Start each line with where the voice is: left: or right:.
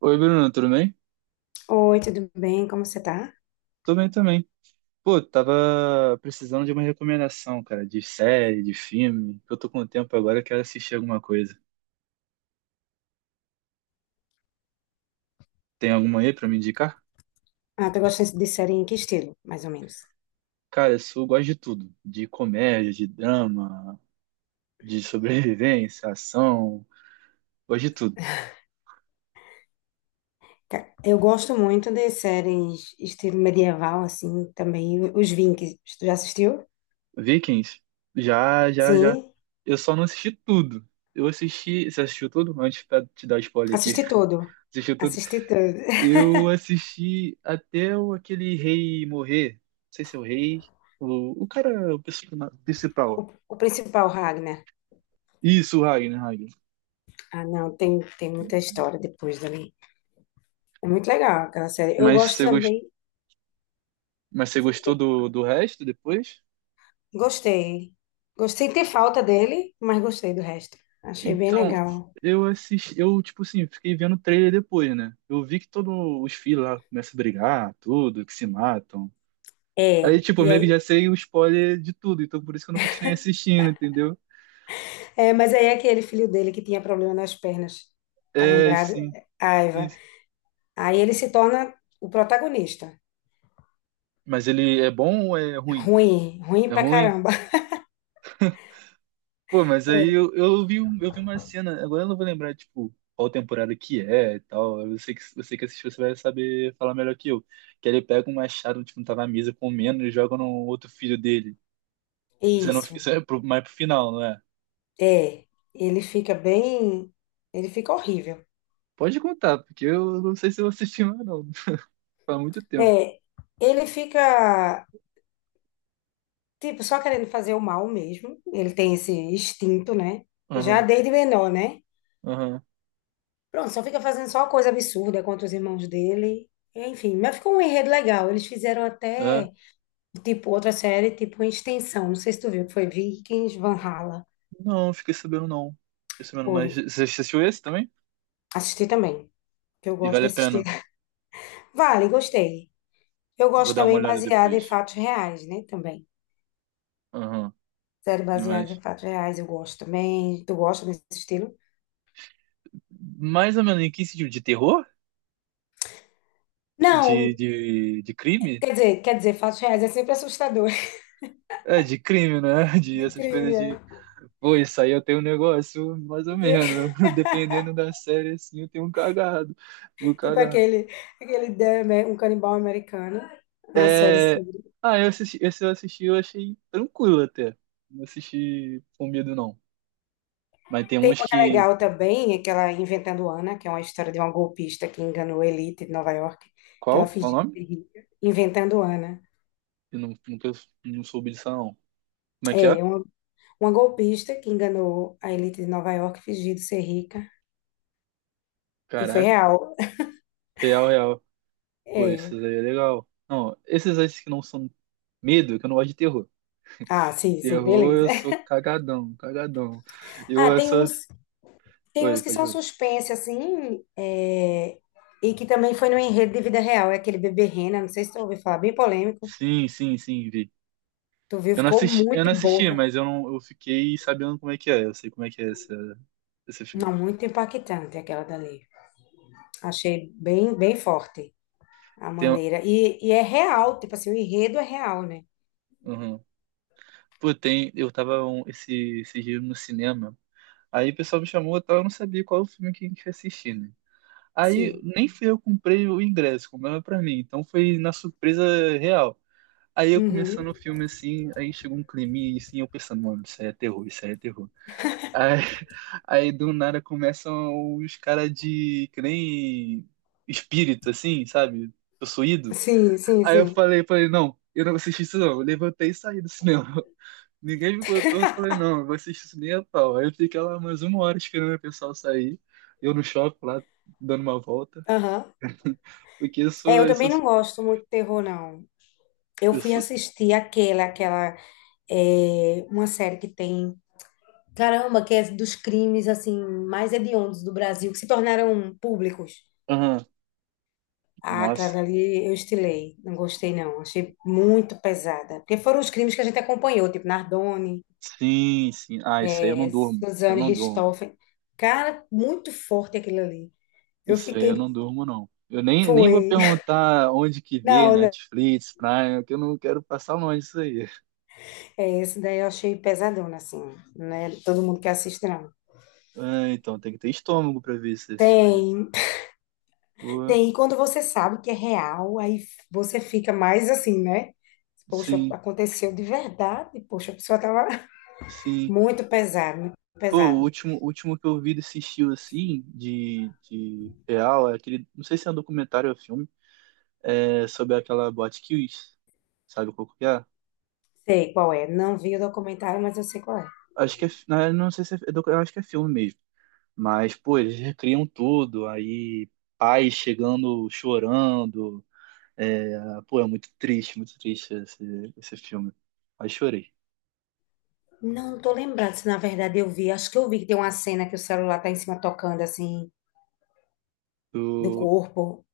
right: Oi, Bruno, tudo bem?
left: Oi, tudo bem? Como você tá?
right: Tô bem também. Pô, tava precisando de uma recomendação, cara, de série, de filme, que eu tô com tempo agora, eu quero assistir alguma coisa. Tem alguma aí pra me indicar?
left: Ah, tu gosta de série em que estilo, mais ou menos?
right: Cara, eu sou, gosto de tudo, de comédia, de drama, de sobrevivência, ação, gosto de tudo.
left: Eu gosto muito de séries estilo medieval, assim, também os Vikings. Tu já assistiu?
right: Vikings, já, já, já.
left: Sim,
right: Eu só não assisti tudo. Eu assisti, você assistiu tudo? Antes pra te dar spoiler aqui.
left: assisti tudo.
right: Assistiu tudo?
left: Assisti tudo.
right: Eu assisti até o, aquele rei morrer. Não sei se é o rei. O cara, o
left: O,
right: principal.
left: o principal, Ragnar.
right: Isso, o Ragnar, Ragnar.
left: Ah, não, tem muita história depois dali. É muito legal aquela série. Eu
right: Mas
left: gosto
right: você, gos-
left: também,
right: mas você gostou do resto depois?
left: gostei. Gostei de ter falta dele, mas gostei do resto. Achei bem
right: Então,
left: legal.
right: eu assisti. Eu, tipo assim, fiquei vendo o trailer depois, né? Eu vi que todos os filhos lá começam a brigar, tudo, que se matam. Aí,
left: É,
right: tipo, eu
left: e
right: meio que
left: aí
right: já sei o spoiler de tudo, então por isso que eu não continuei assistindo, entendeu?
left: é, mas aí é aquele filho dele que tinha problema nas pernas, tá
right: É,
left: lembrado?
right: sim. Sim.
left: Aiva. Aí ele se torna o protagonista.
right: Mas ele é bom ou é ruim?
left: Ruim, ruim
right: É
left: pra
right: ruim?
left: caramba.
right: Pô, mas aí
left: É.
right: eu, eu vi, eu vi uma cena, agora eu não vou lembrar, tipo, qual temporada que é e tal. Eu sei que você que assistiu, você vai saber falar melhor que eu. Que ele pega um machado, tipo, tá na mesa comendo e joga no outro filho dele. Isso, eu não,
left: Isso,
right: isso é pro, mais pro final, não é?
left: é. Ele fica bem. Ele fica horrível.
right: Pode contar, porque eu não sei se eu assisti mais, não. Faz muito tempo.
left: É, ele fica, tipo, só querendo fazer o mal mesmo. Ele tem esse instinto, né? Já
right: Aham,
left: desde menor, né?
right: aham.
left: Pronto, só fica fazendo só coisa absurda contra os irmãos dele. Enfim, mas ficou um enredo legal. Eles fizeram
right: É.
left: até. Tipo, outra série, tipo, em extensão. Não sei se tu viu, que foi Vikings, Valhalla.
right: Não, fiquei sabendo não. Fiquei sabendo,
left: Foi.
right: mas você assistiu esse também?
left: Assisti também, que eu
right: E
left: gosto de
right: vale a pena.
left: assistir. Vale, gostei. Eu
right: Vou
left: gosto
right: dar uma
left: também
right: olhada
left: baseada em
right: depois.
left: fatos reais, né? Também.
right: Aham.
left: Série baseada
right: Mas.
left: em fatos reais, eu gosto também. Tu gosta desse estilo?
right: Mais ou menos em que sentido? De terror? De,
left: Não,
right: de, de crime?
left: quer dizer, fatos reais é sempre assustador.
right: É, de crime, né? De
left: De
right: essas
left: crime,
right: coisas de.
left: é.
right: Pô, isso aí eu tenho um negócio, mais ou menos. Dependendo da série, assim, eu tenho um cagado. Tenho um
left: Tipo
right: cagado.
left: aquele, aquele um canibal americano. A série
right: É... Ah, eu assisti, esse eu assisti, eu achei tranquilo até. Não assisti com medo, não. Mas tem
left: tem
right: uns
left: uma que é
right: que.
left: legal também, aquela Inventando Ana, que é uma história de uma golpista que enganou a elite de Nova York, que ela
right: Qual? Qual o
left: fingiu
right: nome?
left: ser rica. Inventando Ana.
right: Eu não soube disso, não. Como é que é?
left: É, uma golpista que enganou a elite de Nova York fingindo ser rica. E foi
right: Caraca.
left: real.
right: Real, real. Pô, esses
left: É.
right: aí é legal. Não, esses aí que não são medo, que eu não gosto de terror.
left: Ah, sim, sim,
right: Terror,
left: beleza.
right: eu sou cagadão, cagadão. Eu
left: Ah, tem
right: essa.
left: uns, tem
right: Oi,
left: uns que
right: pode
left: são
right: falar.
left: suspense, assim, é, e que também foi no enredo de vida real. É aquele Bebê Rena, não sei se tu ouviu falar, bem polêmico.
right: Sim, sim, sim, vi.
left: Tu viu,
right: Eu não
left: ficou
right: assisti, eu
left: muito
right: não assisti,
left: boa.
right: mas eu não, eu fiquei sabendo como é que é. Eu sei como é que é esse filme.
left: Não, muito impactante aquela dali. Achei bem, bem forte a
right: Tem, um-
left: maneira. E é real, tipo assim, o enredo é real, né?
right: uhum. Pô, tem, eu tava um, esse dia no cinema. Aí o pessoal me chamou, e tal, eu não sabia qual o filme que a gente ia assistir, né? Aí
left: Sim.
right: nem fui eu que comprei o ingresso, comprava pra mim. Então foi na surpresa real. Aí eu começando o
left: Uhum.
right: filme assim, aí chegou um crime e assim, eu pensando, mano, isso aí é terror, isso aí é terror. Aí, aí do nada começam os caras de que nem espírito, assim, sabe? Possuído.
left: Sim, sim,
right: Aí eu
left: sim.
right: falei, falei, não, eu não vou assistir isso não. Eu levantei e saí do cinema. Ninguém me contou, eu falei, não, eu vou assistir isso nem a pau. Aí eu fiquei lá mais uma hora esperando o pessoal sair. Eu no shopping lá, dando uma volta.
left: Aham.
right: Porque eu
left: É,
right: sou,
left: eu
right: eu
left: também
right: sou,
left: não gosto muito de terror, não. Eu
right: eu
left: fui
right: sou...
left: assistir uma série que tem, caramba, que é dos crimes, assim, mais hediondos do Brasil, que se tornaram públicos.
right: Aham,
left: Ah, aquela
right: nossa.
left: dali eu estilei, não gostei, não. Achei muito pesada. Porque foram os crimes que a gente acompanhou, tipo Nardone,
right: Sim, sim. Ah, isso aí eu não
left: é,
right: durmo. Eu
left: Suzane
right: não durmo.
left: Richthofen. Cara, muito forte aquilo ali. Eu
right: Isso aí
left: fiquei,
right: eu não durmo, não. Eu nem, nem vou
left: foi.
right: perguntar onde que vê,
left: Não, né?
right: Netflix, Prime, que eu não quero passar longe disso aí.
left: É, esse daí eu achei pesadona, assim, né? Todo mundo que assiste, não.
right: Ah, então, tem que ter estômago pra ver essas coisas.
left: Tem,
right: Pô,
left: tem, quando você sabe que é real, aí você fica mais assim, né? Poxa,
right: sim,
left: aconteceu de verdade, poxa, a pessoa tava
right: sim.
left: muito pesado, muito
right: Pô,
left: pesado.
right: o último que eu vi desse estilo, assim, de real, é aquele, não sei se é um documentário ou filme, é sobre aquela Botkiss, sabe qual que é?
left: Sei qual é, não vi o documentário, mas eu sei qual é.
right: Acho que é, na verdade, não sei se é, eu acho que é filme mesmo. Mas, pô, eles recriam tudo, aí pais chegando chorando, é, pô, é muito triste esse filme. Aí chorei.
left: Não, não tô lembrando se na verdade eu vi, acho que eu vi que tem uma cena que o celular tá em cima tocando, assim, do
right: Do,
left: corpo.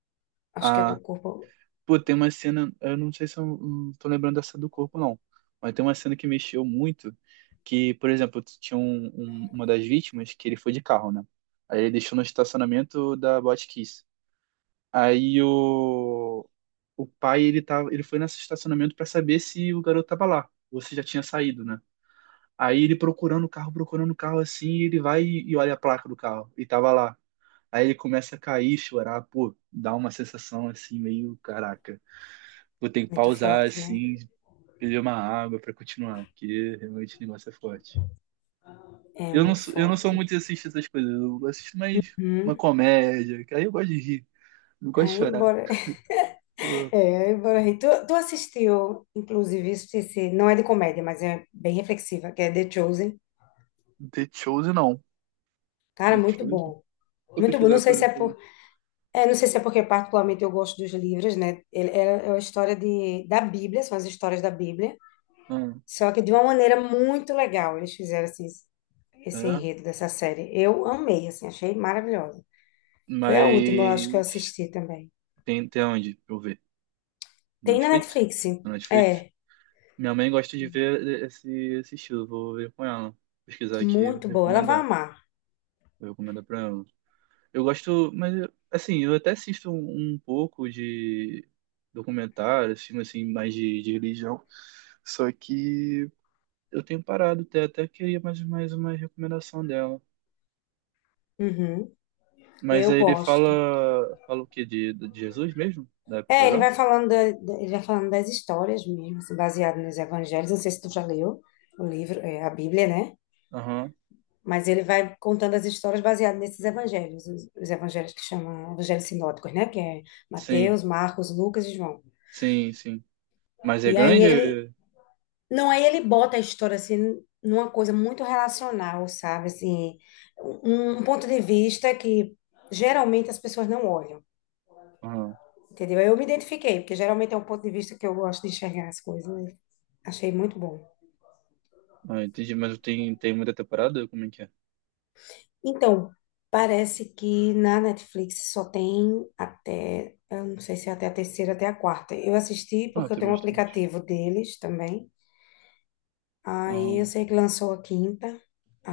left: Acho que é do
right: a,
left: corpo
right: pô, tem uma cena, eu não sei se eu não tô lembrando dessa do corpo, não. Mas tem uma cena que mexeu muito, que, por exemplo, tinha uma das vítimas que ele foi de carro, né? Aí ele deixou no estacionamento da Botkiss. Aí o pai, ele tava, ele foi nesse estacionamento para saber se o garoto tava lá, ou se já tinha saído, né? Aí ele procurando o carro assim, e ele vai e olha a placa do carro. E tava lá. Aí ele começa a cair, chorar, pô, dá uma sensação assim, meio, caraca, vou ter que
left: muito
right: pausar
left: forte, né?
right: assim, beber uma água pra continuar, porque realmente o negócio é forte.
left: É
right: Eu não
left: muito
right: sou, eu não sou
left: forte.
right: muito de assistir essas coisas, eu assisto mais uma
left: Hum.
right: comédia, que aí eu gosto de rir, não gosto de
left: Aí,
right: chorar.
left: bora.
right: Eu-
left: É, bora rir. Tu assistiu, inclusive, não é de comédia, mas é bem reflexiva, que é The Chosen.
right: The Chosen não.
left: Cara,
right: The
left: muito
right: Chosen,
left: bom.
right: vou
left: Muito bom. Não
right: pesquisar
left: sei
right: pra
left: se é
right: ver.
left: é, não sei se é porque particularmente eu gosto dos livros, né? Ele é a história de, da Bíblia, são as histórias da Bíblia,
right: Ah,
left: só que de uma maneira muito legal. Eles fizeram assim, esse
right: é,
left: enredo dessa série. Eu amei, assim, achei maravilhosa. Foi a última, eu acho que eu
right: mas
left: assisti também.
right: tem, tem onde? Deixa eu ver.
left: Tem na
right: Netflix?
left: Netflix.
right: No Netflix?
left: É,
right: Minha mãe gosta de ver esse estilo, vou ver com ela. Pesquisar aqui,
left: muito boa. Ela vai
right: recomendar.
left: amar.
right: Vou recomendar pra ela. Eu gosto, mas assim, eu até assisto um, um pouco de documentários, filme assim, mais de religião. Só que eu tenho parado até, até queria mais, mais uma recomendação dela.
left: Uhum,
right: Mas
left: eu
right: aí ele
left: gosto.
right: fala, fala o quê? De Jesus mesmo? Da
left: É,
right: época
left: ele
right: já?
left: vai falando, ele vai falando das histórias mesmo, assim, baseado nos evangelhos. Não sei se tu já leu o livro, é, a Bíblia, né?
right: Aham.
left: Mas ele vai contando as histórias baseadas nesses evangelhos, os evangelhos que chamam evangelhos sinóticos, né? Que é
right: Sim,
left: Mateus, Marcos, Lucas e João.
right: sim, sim. Mas é
left: E aí ele,
right: grande?
left: não, aí ele bota a história assim numa coisa muito relacional, sabe? Assim, um ponto de vista que geralmente as pessoas não olham,
right: Aham.
left: entendeu? Eu me identifiquei, porque geralmente é um ponto de vista que eu gosto de enxergar as coisas, né? Achei muito bom.
right: Ah, entendi, mas tem, tem muita temporada? Como é que é?
left: Então, parece que na Netflix só tem até, eu não sei se é até a terceira, até a quarta. Eu assisti
right: Ah,
left: porque eu
right: tem
left: tenho um
right: bastante.
left: aplicativo deles também.
right: Ah,
left: Aí eu sei que lançou a quinta,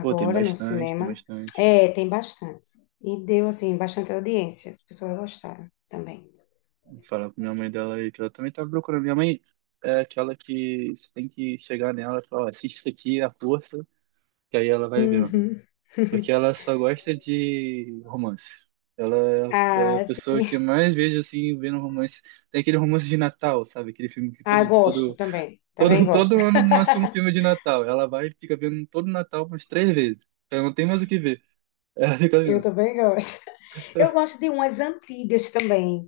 right: pô, tem
left: no
right: bastante, tem
left: cinema.
right: bastante.
left: É, tem bastante. E deu, assim, bastante audiência. As pessoas gostaram também.
right: Vou falar com minha mãe dela aí, que ela também tá procurando. Minha mãe é aquela que você tem que chegar nela e falar, ó, assiste isso aqui à força, que aí ela vai vendo.
left: Uhum.
right: Porque ela só gosta de romance. Ela é a
left: Ah,
right: pessoa
left: sim.
right: que eu mais vejo, assim, vendo romance. Tem aquele romance de Natal, sabe? Aquele filme que
left: Ah,
right: todo,
left: gosto
right: todo,
left: também. Também
right: todo,
left: gosto.
right: todo ano lança um filme de Natal. Ela vai e fica vendo todo Natal umas três vezes. Ela não tem mais o que ver. É, fica
left: Eu
right: vendo.
left: também gosto. Eu gosto de umas antigas também.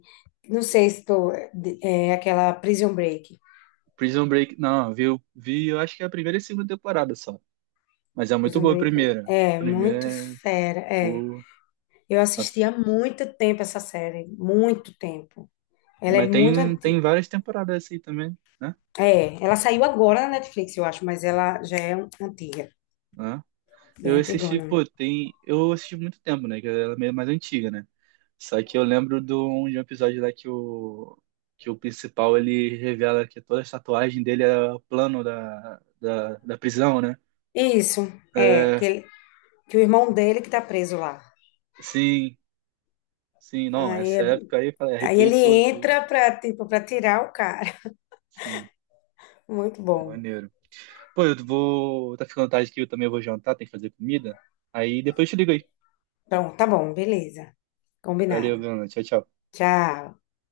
left: Não sei se tu. É aquela Prison Break.
right: Prison Break, não, vi, vi, eu acho que é a primeira e segunda temporada só. Mas é muito
left: Prison
right: boa a
left: Break
right: primeira.
left: é
right: A
left: muito
right: primeira é
left: fera. É.
right: pô.
left: Eu
right: a-
left: assisti há muito tempo essa série. Muito tempo. Ela é
right: mas
left: muito
right: tem, tem
left: antiga.
right: várias temporadas assim também, né?
left: É, ela saiu agora na Netflix, eu acho, mas ela já é antiga,
right: Né? Eu
left: bem
right: assisti,
left: antigona.
right: pô, tem. Eu assisti muito tempo, né? Que ela é meio mais antiga, né? Só que eu lembro de um episódio lá que o principal ele revela que toda a tatuagem dele é o plano da prisão, né?
left: Isso, é,
right: É,
left: que o irmão dele que tá preso lá.
right: sim, sim, não.
left: Aí,
right: Essa
left: é-
right: época aí, falei,
left: aí
right: arrepiei
left: ele
right: todo.
left: entra pra, tipo, pra tirar o cara.
right: Sim,
left: Muito
right: pô,
left: bom.
right: maneiro. Pô, eu vou. Tá ficando tarde aqui, eu também vou jantar, tem que fazer comida. Aí depois eu te ligo aí.
left: Pronto, tá bom, beleza.
right: Valeu,
left: Combinado.
right: Bruno. Tchau, tchau.
left: Tchau.